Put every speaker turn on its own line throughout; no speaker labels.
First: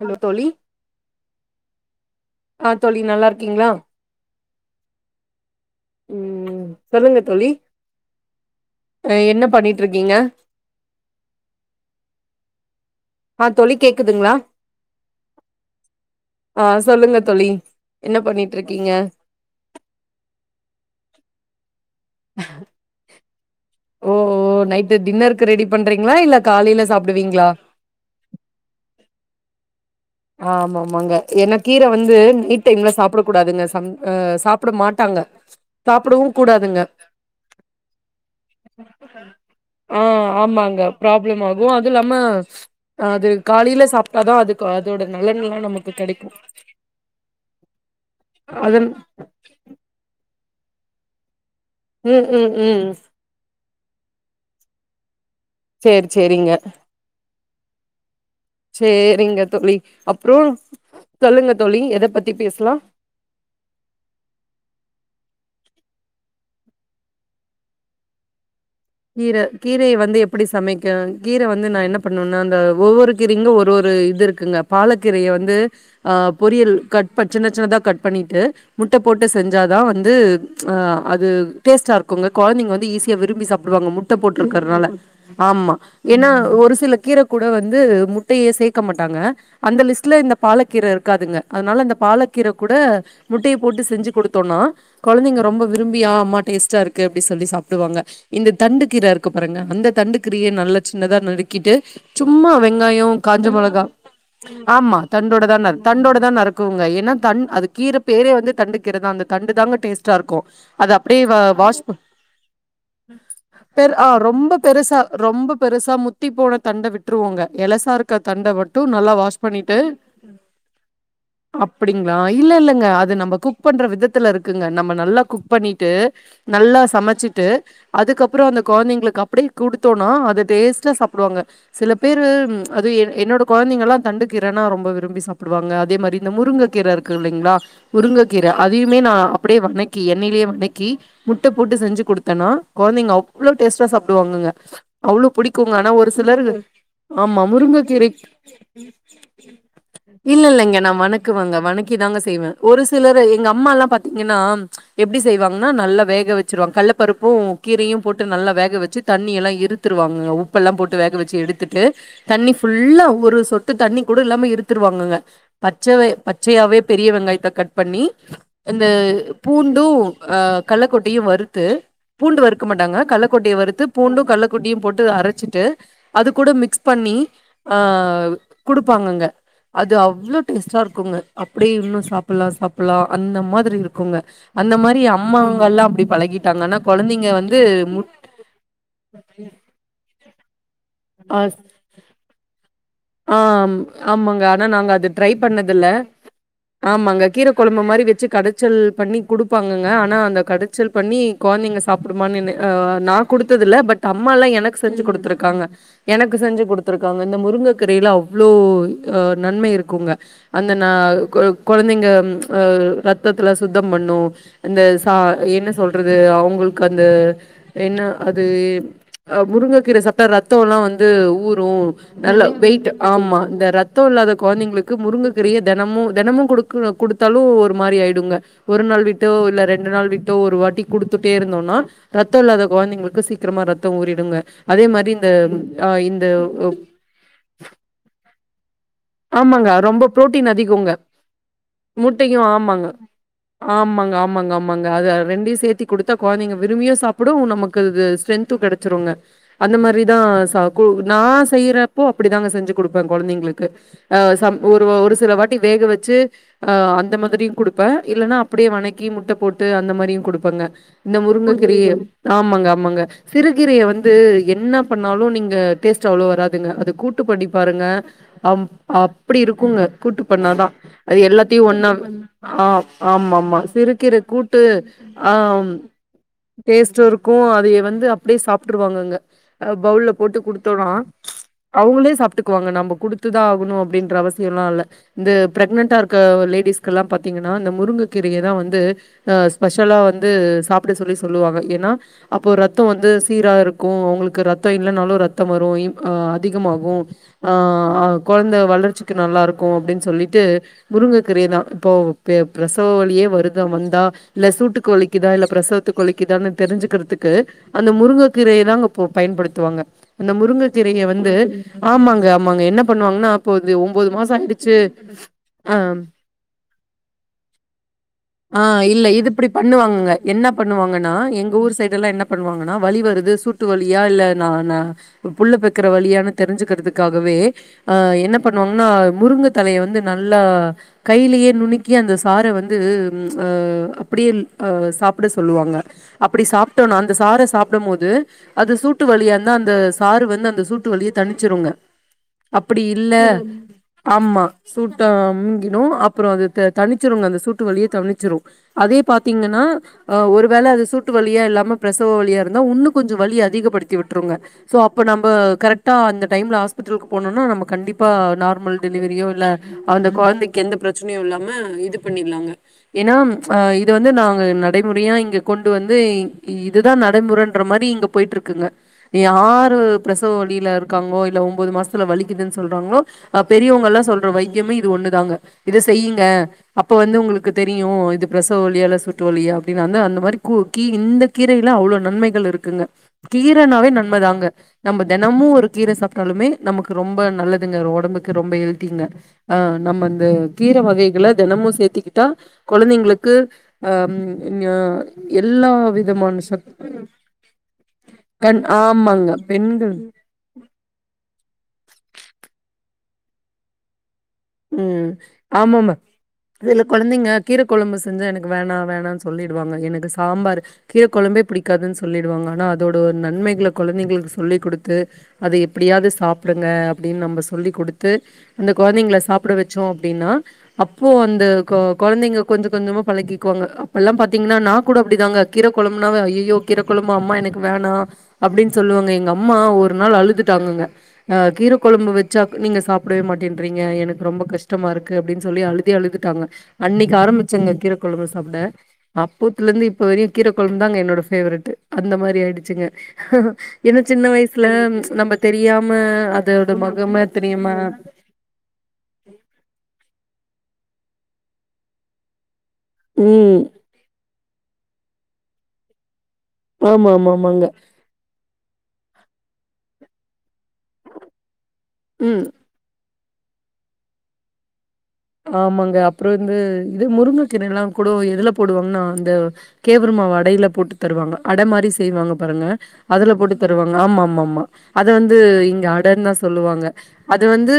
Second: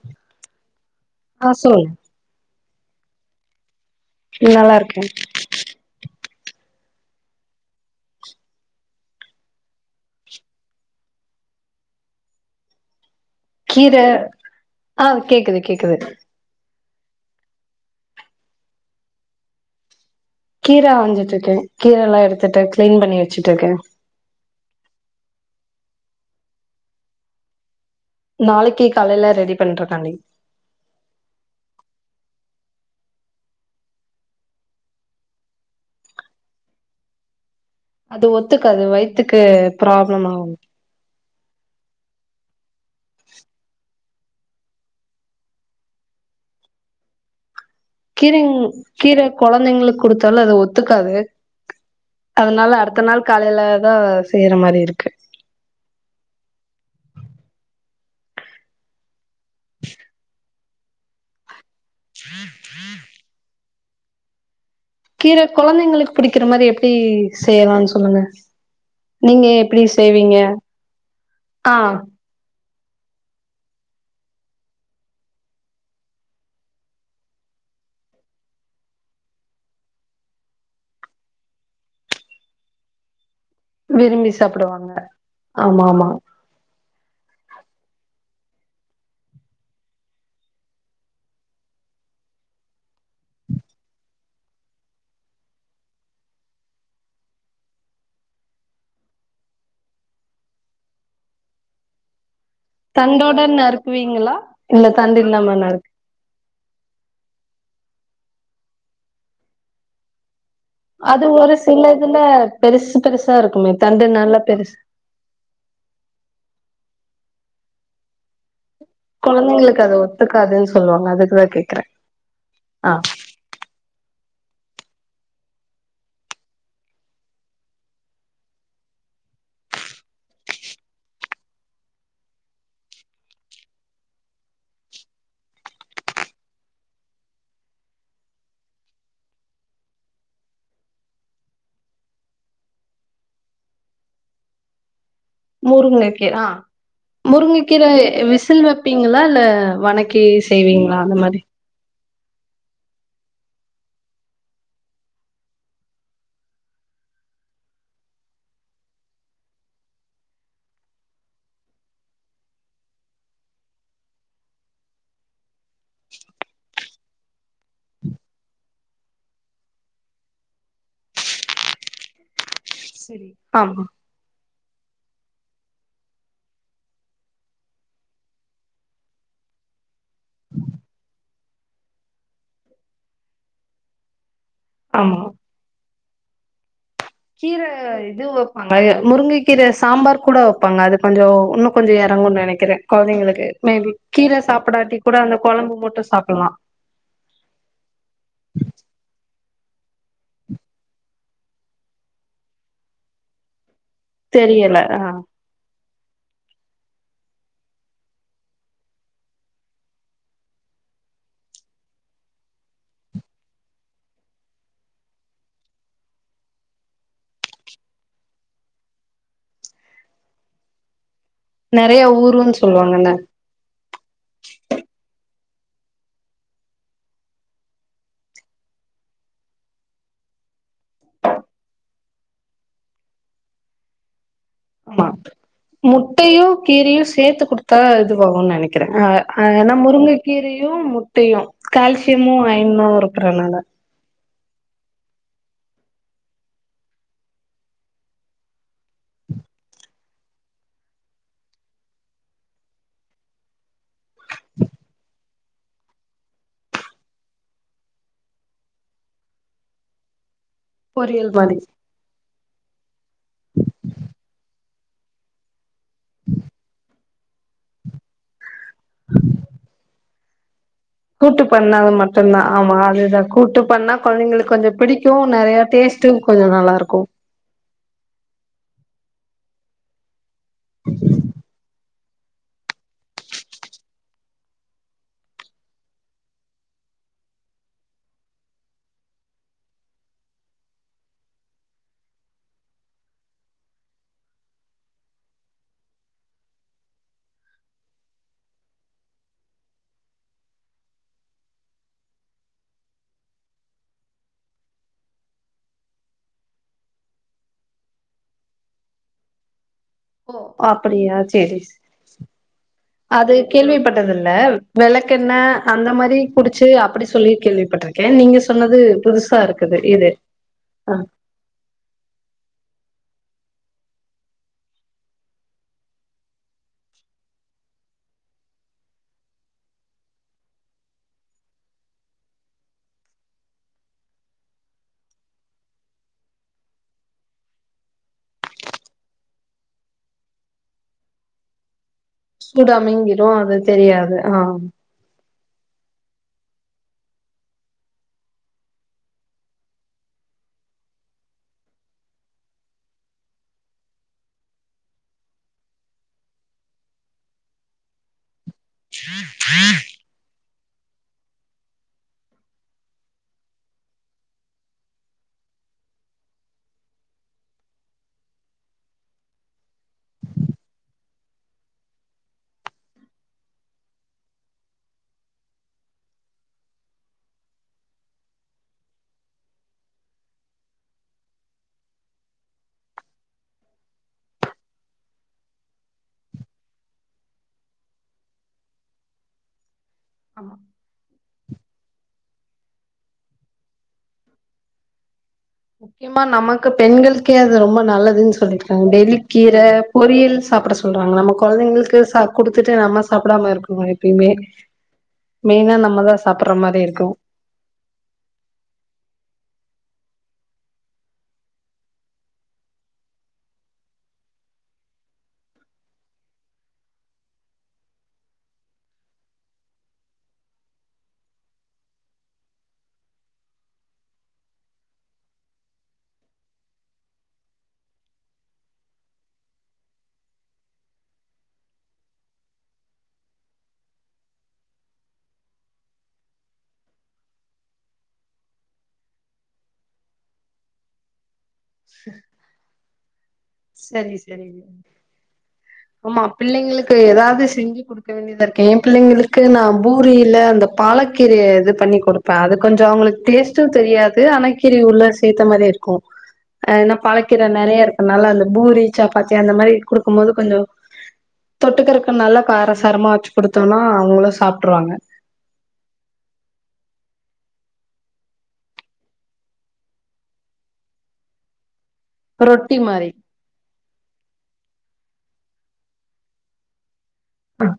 Hello தோழி
ஆ சொல்லுங்க
ஆ தோழி நல்லாருக்கீங்களா
ம் நல்லா இருக்கே
ம் ம் சொல்லுங்க தோழி ஹ என்ன பண்ணீட்டருக்கீங்க ஆ தோழி
கீர
கேக்குதுங்களா
ஆ கேக்குது கேக்குது
ஆ சொல்லுங்க தோழி என்ன பண்ணிட்டு இருக்கீங்க
கீர அஞ்சிட்டு இருக்கேன் கீர எல்லா எடுத்துட்டே கிளீன் பண்ணி வச்சுட்டு இருக்கே
ஓ ஓ நைட்டு டின்னருக்கு ரெடி பண்றீங்களா இல்ல காலையில சாப்டுவீங்களா
நாளைக்கு காலையில ரெடி பண்றதுக்காண்டி
ஆமா ஆமாங்க ஏன்னா கீரை வந்து நைட் டைம்ல சாப்ட கூடாதுங்க அ சாப்ட மாட்டாங்க சாப்டவும் கூடாதுங்க
அது ஒத்துக்காது வயித்துக்கு
ஆ
ப்ராப்ளம் ஆகு
ஆமாங்க ப்ராப்ளம் ஆகும் அதும் இல்லாம அது காலையில சாப்ட்டாதா அதுக்கு அதோட நலன் எல்லா நமக்கு கெடைக்கும்
கீரைங் கீரை கொழந்தைங்களுக்கு கொடுத்தாலும் அது ஒத்துக்காது
ம் ம்
அதனால
ம்
அடுத்த நாள் காலையில தான் செய்யற மாரி இருக்கு
சேரி சேரிங்க சேரிங்க தோழி அப்றம் சொல்லுங்க தோழி எத பத்தி பேசலாம்
கீரை கொழந்தைங்களுக்கு பிடிக்கிற மாரி எப்டி செய்யலாம் சொல்லுங்க
கீர
நீங்க எப்டி
கீரய வந்து
செய்வீங்க
எப்டி சமைக்கனும்.. கீர வந்து
ஆ
நான் என்ன பண்ணணும். அந்த ஒவ்வொரு கீரைக்கும் ஒரு ஒரு இது இருக்குங்க. பாலக்கீரய வந்து.. ஆ.. பொரியல் கட் பண்.. சின்ன சின்னதா கட் பண்ணிட்டு.. முட்ட போட்டு செஞ்சாதான் வந்து.. அ அது டேஸ்ட்டா இருக்குங்க. கொழந்தைங்க வந்து ஈஸியா விரும்பி சாப் டுவாங்க முட்ட
விரும்பி
போட்டுருக்கிறதுனால!
சாப்டுவாங்க
ஆமா! ஏன்னா? ஒரு சில கீர கூட வந்து.. முட்டயே சேக்க மாட்டாங்க.. அந்த லிஸ்ட்ல இந்த பாலக்கீர இருக்காதுங்க. அதனால அந்த பாலக்கீர கூட.. முட்டய போட்டு செஞ்சு கொடுத்தோம்னா! கொழந்தைங்க ரொம்ப விரும்பி.. ஆ. அம்மா டேஸ்டா இருக்கு அப்டினு சொல்லி சாப்டுவாங்க. இந்த தண்டு கீர இருக்கு பாருங்க, அந்த தண்டு கீரய நல்ல சின்னதா நறுக்கிட்டு சும்மாவே... வெங்காயம்,
தண்டோட
காஞ்ச மொளகா,
நறுக்குவீங்களா இல்ல
ஆமா
தண்டு
தண்டோட
இல்லாம
தான்.
நறு
தண்டோட தான் நறுக்கு.. னுங்க ஏன்னா! தண்.. அது கீர பேரே வந்து தண்டு கீரதான் அந்த தண்டுதாங்க டேஸ்ட்டாயிருக்கும். அது அப்டியே வாஸ் பண்..
ல்ல.. பெருசு... பெருசா இருக்குமே
பெர்
தண்டு
ஆ
நல்லா
ரொம்ப
பெருசு
பெருசா ரொம்ப பெருசா மு த்தி போன தண்ட விட்ருவாங்க. எலசாருக்க தண்ட மட்டு... ம் நல்லா வாஷ் பண்ணிட்டு
கொழந்தைங்களுக்கு அது ஒத்துக்காதுன்னு சொல்லுவாங்க அதுக்குதா கேக்குறே
அப்டிங்களா இல்ல இல்லங்க
ஆ
அது நம்ம குக் பண்ற விதத்துல இருக்குங்க நம்ம நல்லா குக் பண்ணிட்டு நல்லா சமைச்சிட்டு அதுக்கப்புறம் அந்த கொழந்தைங்களுக்கு அப்டியே குடுத்தோம்னா அத டேஸ்ட்டா சாப்டுவாங்க சில பேரு அது என் என்னோட கொழந்தைங்க எல்லா தண்டு கீரைன்னா ரொம்ப விரும்பி சாப்டுவாங்க அதே மாரி இந்த முருங்க கீரை இருக்கு ல்லைங்களா முருங்கக்கீரை அதையுமே நான் அப்டியே வணக்கி எண்ணெயிலயே வணக்கி முட்டை போட்டு செஞ்சு கொடுத்தேனா கொழந்தைங்க அவ்ளோ டேஸ்ட்டா சாப்டுவாங்கங்க அவ்ளோ புடிக்குங்க ஆனா ஒரு
முருங்கக்கீர
சிலர்
ஆ
ஆமா
முருங்கக்கீர
முருங்ககிர
விசில் வைப்பீங்களா இல்ல வணக்கி
இல்ல இல்லங்க
செய்வீங்களா
நான்
அந்த மாரி
வணக்குவேங்க வணக்கு [unintelligible] தாங்க செய்வேன். ஒரு சிலரு.. எங்க அம்மால்லாம் பாத்தீங்கன்னா? எப்டி செய்வாங்கன்னா? நல்லா வேக வச்சுருவாங்க கல்ல பருப்பும்.. கீரயும் போட்டு நல்லா வேக வச்சு தண்ணியெல்லாம் இருத்துருவாங்க. உப்பெல்லாம் போட்டு வேக வச்சு எடுத்துட்டு.. தண்ணி ஃபுல்லா, ஒரு சொட்டு தண்ணி கூட இல்லாம இருத்துருவாங்கங்க! பச்சவே பச்சயாவே பெரிய வெங்காயத்தை கட் பண்ணி.. இந்த பூண்டும்.. கல்லகொட்டையும் வறுத்து.. பூண்டு வறுக்க மாட்டாங்க.
சரி
கள்ளக்கொட்டைய வறுத்து
ஆமா
பூண்டு கல்ல கொட்டையு போட்டு அரச்சுட்டு அது கூட மிக்ஸ் பண்ணி ஆ குடுப்பாங்கங்க அது அவ்ளோ டேஸ்ட்டா இருக்குங்க. அப்டியே இன்னு சாப்பல்லா சாப்பல்லா அந்த மாதிரி இருக்குங்க அந்த மாரி
ஆமா
அம்மாங்கல்லா அப்டி பழகிட்டாங்க. ஆனா கொழந்தைங்க வந்து
அங்கய முருங்கக்கீர சாம்பார் கூட வப்பாங்க. அது கொஞ்சோ
ஆ
வுன்னு கொஞ்சோ எறங்குன் நெனைக்கிறே
ஆ
கொழந்தைங்களுக்கு மே பி கீர
ஆமாங்க ஆனா நாங்க
சாப்புடாட்டி
அது
கூட
ட்ரை
அந்த கொழம்பு
பண்ணதில்ல
மட்டு சாப்பல்லா
ஆமாங்க கீர கொழம்பு மாரி வச்சு கடச்சல் பண்ணி குடுப்பாங்கங்க. ஆனா அந்த கட ச்சல் பண்ணி கொழந்தைங்க சாப்புடுமானுனு அ நா குடுத்ததில்ல பட் அம்மாலா எனக்கு
தெரியல
செஞ்சு
ஆ
குடுத்துருக்காங்க எனக்கு செஞ்சு குடுத்துருக்காங்க இந்த முருங்க கீரேல அவ்ளோ அ நன்மை இருக்குங்க அந்த ந க கொழந்தைங்க அ ரத்தத்துல சுத்தம் பண்ணு அந்த ச என்ன சொல்றது அவ்ங்களுக்கு அந்த என்ன அது முருங்கக்கீர சாப்டா ரத்தொல்லா வந்து ஊரு
நெறைய
நல்லா
ஊருன்னு
வெயிட் ஆ
சொல்லுவாங்கல்ல
மா இந்த ரத்தோ இல்லாத கொழந்தைங்களுக்கு முருங்கக்கீரய தெனமு தெனமு குடுக்கு குடுத்தாலு ஒரு மாரி ஆய்டுங்க ஒரு நாள் விட்டோ இல்ல ரெண்டு நாள் விட்டோ ஒரு வாட்டி குடுத்துட்டே இருந்தோனா ரத்தோ இல்லாத கொழந்தைங்களுக்கு சீக்ரமா ரத்தோ ஊறிடுங்க அதே
ஆமா
மாரி இந்த ஆ இந்த
முட்டையு கீரையு சேத்து குடுத்தா இதுவாகுன் நெனைக்கிறே ஆ அ
ஆமாங்க
ஏனா
ரொம்ப புரோட்டீன்
முருங்கக்கீரயு
அதிகோங்க
முட்டையு கால்சியமு
முட்டையு
ஐயனு
ஆமாங்க
இருக்குறனால
ஆமாங்க, ஆமாங்க, ஆமாங்க அது அது ரெண்டையு சேத்தி குடுத்தா கொழந்தைங்க விரும்பியு சாப்புடு நமக்கு இது ஸ்ரென்து கெடச்சுருங்க அந்த மாதிரிதா சாகு நா செய்யிறப்போ இப்டிதாங்க செஞ்சு குடுப்பே கொழந்தைங்களுக்கு அ சம் ஒரு ஒரு சில வாட்டி வேக வச்சு அ அந்த மாதிரியு குடுப்பே இல்லனா அப்டியே வணக்கி முட்ட போட்டு அந்த மாரியு குடுப்பங்க இந்த
பொரியல் மாரி
முருங்கக்கீரயே ஆமாங்க ஆமாங்க சிறுகீரய வந்து என்ன பண்ணாலு நீங்க டேஸ்ட்டு அவ்ளோ வராதுங்க அது கூட் கூட்டு பண்ணி பாருங்க அ அப்டி இருக்குங்க கூட்டு பண்ணாதா அது
கூட்டு
எல்லாத்தையு ஒன்னா
பண்ணாது மட்டுந்தா
ஆ
ஆமா அதுதா
ஆமா ஆமா
கூட்டு பண்ணா
சிறுக்கீர
கொழைங்களுக்கு
கூட்டு
கொஞ்சொ பிடிக்கு நெறையா டேஸ் டு கொஞ்சோ நல்லாருக்கு
க்கு அதைய வந்து அப்டியே சாப்ட்ருவாங்கங்க அ பவுல்ல போட்டு குடுத்தோனா அவுங்களே சாப்ட்டுக்குவாங்க நம்ம குடுத்துதா ஆகணு அப்டீன்ற அவசியோல்லா இல்ல இந்த பிரெக்னன்டா இருக்க லேடிஸ்கல்லா பாத்தீங்கன்னா இந்த முருங்க கீரய தா வந்து அ ஸ்பெஷலா வந்து சாப்ட சொல்லி சொல்லுவாங்க ஏனா அப்போ ரத்தோ வந்து சீரா இருக்கு அவுங்களுக்கு ரத்தோ இல்லன்னாலு ரத்தம் வரு அ அதிகமாகு ஆ ஆ கொழந்த வளர்ச்சிக்கு நல்லாருக்கு அப்டின் சொல்லிட்டு முருங்கக்கீரயதா இப்போ பெ பிரசவ வழியே வருதா வந்தா இல்ல சூட்டுக்கு வலிக்கிதா இல்ல பிரசவத்துக்கு வலிக்கிதான்னு தெருஞ்சுக்கிறதுக்கு அந்த முருங்கக்கீரய தாங்க பொ பயன்படுத்துவாங்க அந்த முருங்க கீரய
அப்படியா
வந் து
சேரி
ஆமாங்க ஆமாங்க என்ன பண்ணுவாங்கன்னா
அது
அப்ப வந்து ஒன்போது
கேள்விப்பட்டதில்ல
மாசோ ஆய்டுச்சு ஆ
புடுச்சு அப்புடி சொல்லி கேள்விப்பட்ருக்கே நீங்க
ஆ
சொன்னது
இல்ல இது
புதுசா
இப்டி
இருக்குது இது
பண்ணுவாங்கங்க. என்ன
ஆ
பண்ணுவாங்கன்னா எங்க ஊர் சைடல்லா என்ன பண்ணுவாங்கன்னா வலி வருது சூட்டு வழியா இல்ல ந ந புள்ள பெக்க ற வலியானு தெருஞ்சுக்கிறதுக்காகவே அ என்ன பண்ணுவாங்கன்னா முருங்க தலய வந்து நல்லா கைலயே நுணுக்கி அந்த சார வந்து ம் அ அப்டியே அ சாப்ட சொல்லுவாங்க அப்பிடி சாப்டோனா அந்த சாற சாப்டம் போது அது சூட்டு வழியா இருந்தா அந்த சாறு வந்து அந்த சூட் ட்டு வழிய தனிச்சிருங்க அப்டி இல்ல
சூடாமயங்கிரு அது தெரியாது ஆ
ஆமா சூட் டா அம் மூங்கிடும் அப்புறம் அது தனிச்சிரங்க அந்த சூட்டு வழியே தணிச்சிரும் அதே பாத்தீங்கனா ஆ ஒரு வேல அது சூட்டு வழியா இல்லாம பிரசவ வழியா இருந்தா உன்னும் கொஞ்ச வழி அதிகப்படுத்தி விட்டுருங்க சோ அப்ப நம்ப கரெக்ட் ட்டா அந்த டைம்ல ஹாஸ்பிட்டலுக்கு போனோன்னா நம்ம கண்டிப்பா நார்மல் டெலிவரியோ இல்ல அந்த கொழந்தைக்கு எந்த பிரச்சனையும் இல்லாம இது பண்ணிருலாங்க ஏனா அ இது வந்து நாங்க நடைமுறையா இங்க கொண்டு வந்து இதுதான் நடைமுறைன்ற மாரி இங்க போயிட்டு இருக்குங்க யாரு பிரசவ வலி ல இருக்கங்கோ இல்ல ஒம்போது மாசத்துல வலிக்குதுன்னு சொல்றாங்களோ அ பெரியவங்க எல்லாம் சொல்ற வைத்தியமும் இது ஒண்ணுதாங்க இத செய்யிங்க அப்ப வந்து உங்களுக்கு தெரியும் இது பிரசவ வலியா சூட்டு வலியா அப்டின்னு வந்த அந்த மாரி குக்கி இந் கீரையில அவ்ளோ நன்மைகள் இருக்குங்க கீரன்னாவே நன்மதாங்க தெனமும் ஒரு கீரை சாப்பிட்டாலுமே நமக்கு ரொம்ப நல்லதுங்க ஒடம்புக்கு ரொம்ப ஹெல்திங்க ஆ நம்ம இந்த
ஆ
கீரை வகைகள தெனமும் சேத்திக்கிட்டா கொழந்தைங்களுக்கு அம் ஞா
முக்கியமா நமக்கு பெண்களுக்கே அது ரொம்ப நல்லதுன்னு
கண்
சொல்லிருங்க
ஆமாங்க
டெய்லிக்கீர
பெண்கள்
பொ ரியல் சாப்பிட சொல்றாங்க நம்ம கொழந்தைங்களுக்கு சா குடுத்துட்டு நம்ம சாப்பிடாம இருக்கோமா எப்பயுமே
ம்
மெயினா
ஆமாமா
நம்மதா சாப்பிடுற மாரி
இதுல
இருக்கு
கொழந்தைங்க கீரக்குழம்பு செஞ்சா எனக்கு வேணா வேணான்னு சொல்லிடுவாங்க எனக்கு சாம்பாரு கீர குழம்பே பிடிகாதுன்னு சொல்லிடுவாங்க ஆனா அதோட ஒரு நன்மைகள கொழந்தைங்களுக்கு சொல்லிக் கொடுத்து அத எப்டியாது சாப்பிடுங்க அப்டின்னு நம்ப சொல்லி் குடுத்து அந்த கொழந்தைகள சாப் ப்பட வச்சோம் அப்டின்னா அப்போ அந்த கொழந்தைங்க கொஞ்சோ கொஞ்சமா பழகிக்குவாங்க அப்ப எல்லாம் பாத்தீங்கனா நா கூட அப்டிதாங்க கீரைக்கொழம்புனா ஐயயோ கீரைக்கொழம்பு அம்மா எனக்கு வேணாம் அப்டின்னு சொல்லுவாங்க எங்க அம்மா ஒரு நாள் அழுதுட்டாங்கங்க அ கீர கொழம்பு வச்சா நீங்க சாப்பிடவே மாட்டேன்றீங்க எனக் ரொம்ப கஷ்டமா இருக்கு அப்டின்னு சொல்லி அழுதே அழுதுட்டாங்க அன்னைக்கு ஆரம்பிச்சங்க கீரக்கொழம்பு சாப்ட அப்போத்துல இருந்து இப்ப வரையும் கீரக்கொழம்புதா என்னோட ஃபேவேரட் அந்த மாரி ஆயிடுச்சிங்க ஏனா
சரி
சின்ன
சரிங்க
வயசுல நம்ப தெரியாம
ஆமா
அதோட
பிள்ளைங்களுக்கு
மகமா
ஏதாவது
தெரியுமா
செஞ்சு குடுக்க வேண்டியதா என் பிள்ளைங்களுக்கு நா பூரியில அந்த பாலக்கீரைய இது பண்ணி கொடுப் ப்ப அது கொஞ்ச அவங்களுக்கு
ம்
டேஸ்ட்டும் தெரியாது கீரைய உள்ள சேத்த மாரியே இருக்கும் அ இன்ன
ஆமா ஆமா
பழக்கீர
ஆமாங்க
நெறைய இருக்குனால அந்த பூரி சாப்பாத்தி அந்த மாரி குடுக்கும் போது கொஞ்ஜோ தொட்டுக்குறதுக்கு நல்ல
ம்
கார சாரமா வச்சி கொடுத்தோம்னா அவங்களும் சாப்ட்ருவாங்க
ஆமாங்க அப்புறம் வந்து இது முருங்க கீரயெல்லாம் கூட எதுல போடுவாங்கனா அந்த கேவரு மாவு அடையில போட்டு தருவாங்க அட மாதிரி செய்வாங்க பாருங்க
ரொட்டி மாரி
அதுல போட்டு தருவாங்க ஆமா ஆமா ஆமா அத வந்து இங்க அடதான் சொல்லுவாங்க அது வந்து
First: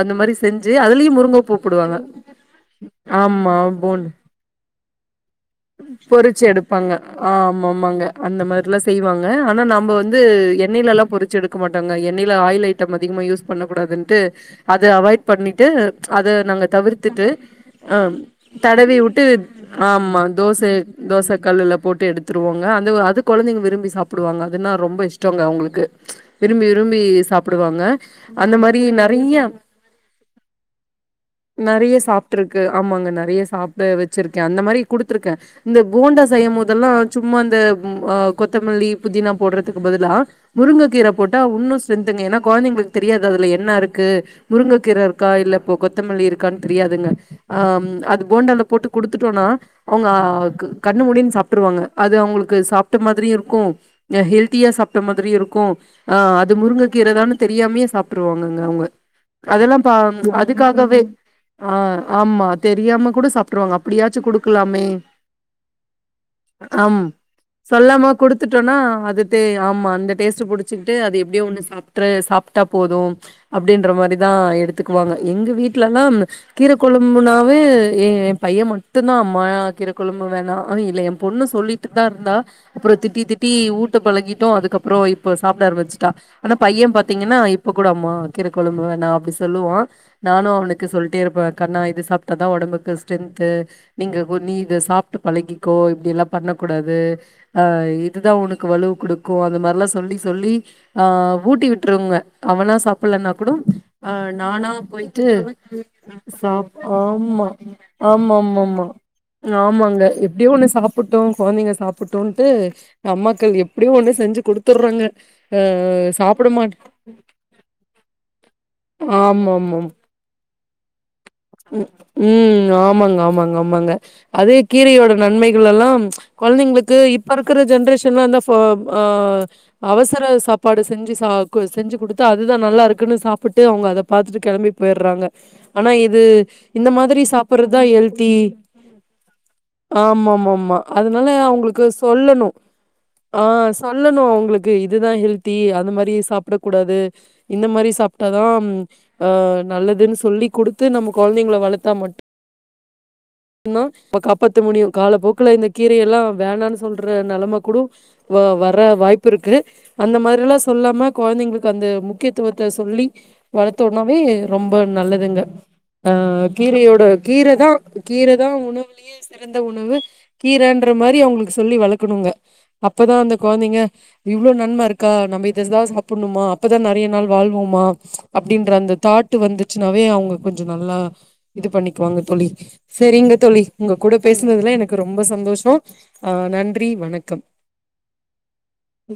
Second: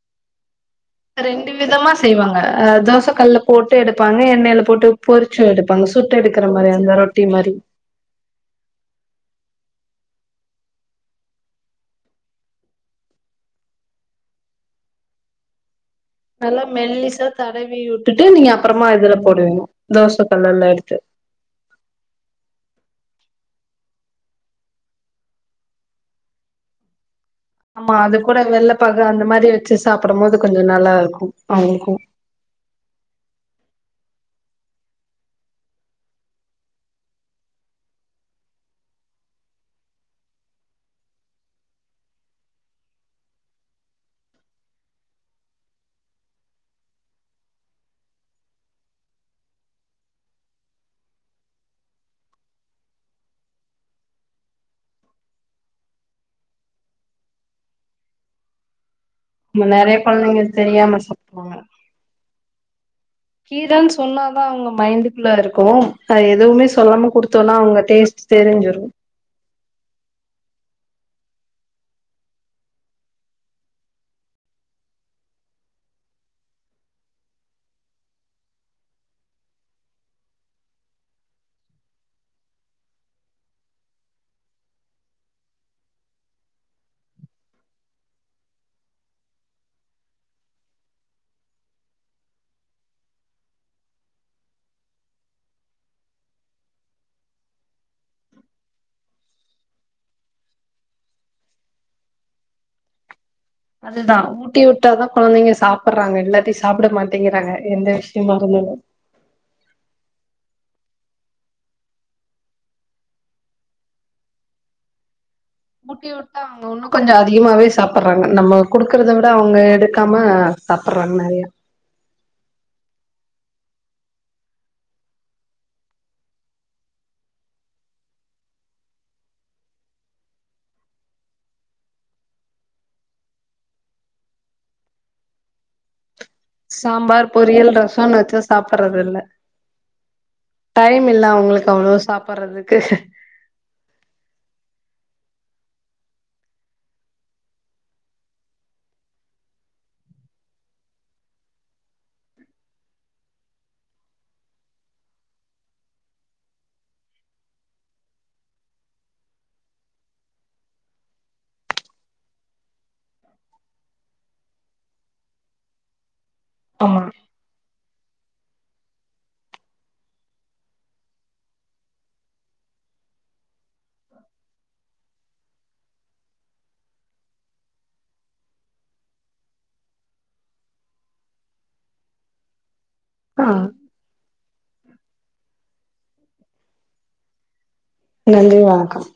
அந்த மாரி செஞ்சி அதுலயும்
ரெண்டு
முருங்கப்பூ
விதமா
போடுவாங்க
செய்வாங்க அ தோச கல்ல
ஆமா
போட்டு
போண்டு
எடுப்பாங்க எண்ணெயில போட்டு பொரிச்சும் எடுப்பாங்க சுட்டு
பொறிச்சு
எடுக்குற மாரி
எடுப்பாங்க
அந்த ரொட்டி மாரி
ஆமாமாங்க அந்த மாரி யெல்லா செய்வாங்க ஆனா நாம்ப வந்து எண்ணெயில எல்லாம் பொறிச்சு எடுக்க மாட்டோங்க எண்ணெயில ஆயில் ஐட் டம் அதிக யூஸ் பண்ணகூடாதுண்ட்டு அத அவாய்ட் பண்ணிட்டு அத
நல்லா
நாங்க
மெல்லிசா
தவிர்த்துட்டு
தடவி
அம்
விட்டுட்டு நீங்க அப்புறமா
தடவி
இதுல
விட்டு
போடுவீங்க
ஆமா தோச
கல்லுல எடுத்து
தோசை கல்லுல போட்டு எடுத்துருவோங்க அந்த அது கொழந்தைங்க விரும்பி சாப்பிடுவாங்க அதுன்னா ரொம்ப இஷ்டங்க அவங்களுக்கு விரும்பி விரும்பி சாப் போடுவாங்க
ஆமா அது கூட
அந்த மாரி
வெள்ளப்பாகு அந்த
நிறைய
மாரி வச்சு சாப்பிடும் போது கொஞ்சோ நல்லா இருக்கு அவங்களுக்கு
நெறைய சாப் இருக்கு ஆமாங்க நிறைய சாப்பிட்டு வெச்சிருக்கே அந்த மாதிரி குடுத்துருக்கே இந்த போண்டா செய்யும் போதெல்லாம் சும்மா அந்த அ கொத்தமல்லி புதினா போட்றதுக்கு பதிலா முருங்க கீர போட்டா உன்னு ஸ்ரெந்துங்க ஏன்னா கொழந்தைங்களுக்கு தெரியாது அதுல என்ன இருக்கு முருங்கக்கீரை இருக்கா இல்லப்ப கொத்தமல்லி இருக்கான்னு தெரியாதுங்க ஆம் அது போண்டால போட்டு குடுத்துட்டோனா அவங்க கண்ணு மூடின் சாப்ட்டுருவாங்க அது அவங்ளுக்கு சாப்ட்ட மாதிரியு இருக்கு ஹெல்த்தியா சாப்ட்ட மாதிரியு இருக்கு ஆ அது முருங்கை கீறதான்னு தெரியாமையே சாப்ட்ருவாங்கங்க அவ்ங்க
நம்ம
அதெல்லாம் பா
நெறைய கொழந்தைங்க
அதுக்காகவே
தெரியாம சாப்டுவாங்க
ஆ ஆமா தெரியாம கூட சாப்ட்ருவாங்க
கீரன்னு
அப்டியாச்சு குடு
சொன்னாதா அவங்க மைண்டக்குள்ள இருக்கு அ எதுவுமே
அம்
சொல்லாம குடுத்தோனா அவங்க டேஸ்ட் தெரிஞ்சிரு
டு ஆமா அந்த டேஸ்ட் புடிச்சுகிட்டு அது எப்படியோ ஒண்ணு சாப்ட்டுரு சாப்ட்டா போது அப்டின்ற மாரிதா எடுத்துக்குவாங்க எங்க வீட்லல்லா கீரை கொழம்புனாவே எ பையன் மட்டு தா அம்மா கீரைக்கொழம்பு வேணா இல்ல என் பொண்ணு சொல்லிட்டு தா இருந்தா அப்பறோ திட்டி திட்டி ஊட்ட பழகிட்டோ அதுக்கப்பறோ இப்ப சாப்ட ஆரம்பிச்சிட்டா ஆனா பையன் பாத்தீங்கன்னா இப்ப கூட அம்மா கீரைக்கொழும்பு வேணா அப்டி சொல்லுவா நானு அவனுக்கு சொல்ட்டே இருப்பே கண்ணா இது சாப்ட்டாதா உடம்புக்கு ஸ்ட்ரென்த்து நீங்க கொன்நீ இத சாப்பிட்டு பழகிக்கோ இப்டி எல்லா பண்ணக்க கூடாது அஹ் இதுதா உனக்கு வலுவு குடுக்கு அந்த மாரிலா சொல்லி சொல்லி ஆ ஊட்டி விட்டுருங்க அவனா சாப்பல்லனா கூடோ அ
அதுதா ஊட்டி
நானா
விட்டாதா
போயிட்டு
கொழந்தைங்க சாப்புட்றாங்க இல்லாட்டி
சாப்
சாப்ட
ஆமா
மாட்டேங்கிறாங்க எந்த விஷயமா இருந்தாலு
ஆமாமாமா ஆமாங்க எப்டியோ ஒன்னு சாப்புட்டோ கொழந்தைங்க சாப்புட்டோன்ட்டு அம்மாக்கள் எப்டியு ஒண்ணு செஞ்சு குடுத்துற்றோங்க
ஊட்டி விட்டா அவங்க உன்னு கொஞ்சோ அதிகமாவே சாப்பற்றாங்க நம்ம குடுக்கறத விட அவங்க
ஆமாமாமா
எடுக்காம ம சாப்ற்றாங்க நெறையா
ம் ஆமாங்க ஆமாங்க ஆமாங்க அதே கீரயோட நன்மைகள் லல்லா கொழந்தைங்களுக்கு இப்ப இருக்கிற ஜென்ரேஷன்லந் த போ அ அவசர சாப்பாடு செஞ்சு சா செஞ்சு குடுத்து அதுதா நல்லா இருக்குன்னு சாப்புட்டு அவங்க அத பாத்துட்டு கெளம்பி போயிறாங்க ஆனா இது இந்த மாதிரி
சாம்பார் பொரியல்
சாப்பற்தா
ரசோன்னு
ஹெல்த்தி
வச்சா சாப்புட்றது இல்ல
ஆமாம்மாம்மா
டைம் இல்ல
அதனால அவங்களுக்கு
அவ்ளோ
சொல்லணு
சாப்புட்றதுக்கு
ஆ சொல்லணு அவங்களுக்கு இதுதா ஹெல்தி அந்த மாரி சாப்ட கூடாது இந்த மாரி சாப்ட்டாதா ஆ நல்லதுன் சொல்லி குடுத்து நம்ம குழந்திங்களை வளத்த மட்டு ந காப்பாத்த முடியு காலப்போக்குல இந்த கீரயெல்லா வேணான் சொல்ற நெலம கூடோ வொ வர வாய்ப்பு இருக்கு அந்த மாரில்லாம் சொல்லாம கொழந்திங்களுக்கு அந்த முக்கியத்துவத்த சொல்லி வளத்தோன்னாவே ரொம்ப நல்லதுங்க ஆ கீரையோட
ஆமா
கீரை தா கீரை தா உணவுலயே சிறந்த உணவு கீரன்ற மாரி அவங்ளுக்கு சொல்லி வளர்க்கணுங்க அப்பதா அந்த கொழந்திங்க இவ்ளோ நன்ம இருக்கா நம்ம இததா சாப்புன்ணுமா அப்பதா நெறைய நாள் வாழ்வோமா அப்டின்ற அந்த தாட்டு வந்துச்சுன்னாவே அவங்க கொஞ்சோ நல்லா இது பண்ணிக்குவாங்க தோழி செரிங்க
ஆ
தோழி உங்க கூட பேசினதுல எனக்கு ரொம்ப சந்தோஷோ ஆ நன்றி வணக்கம்
நன்றி வணக்கம்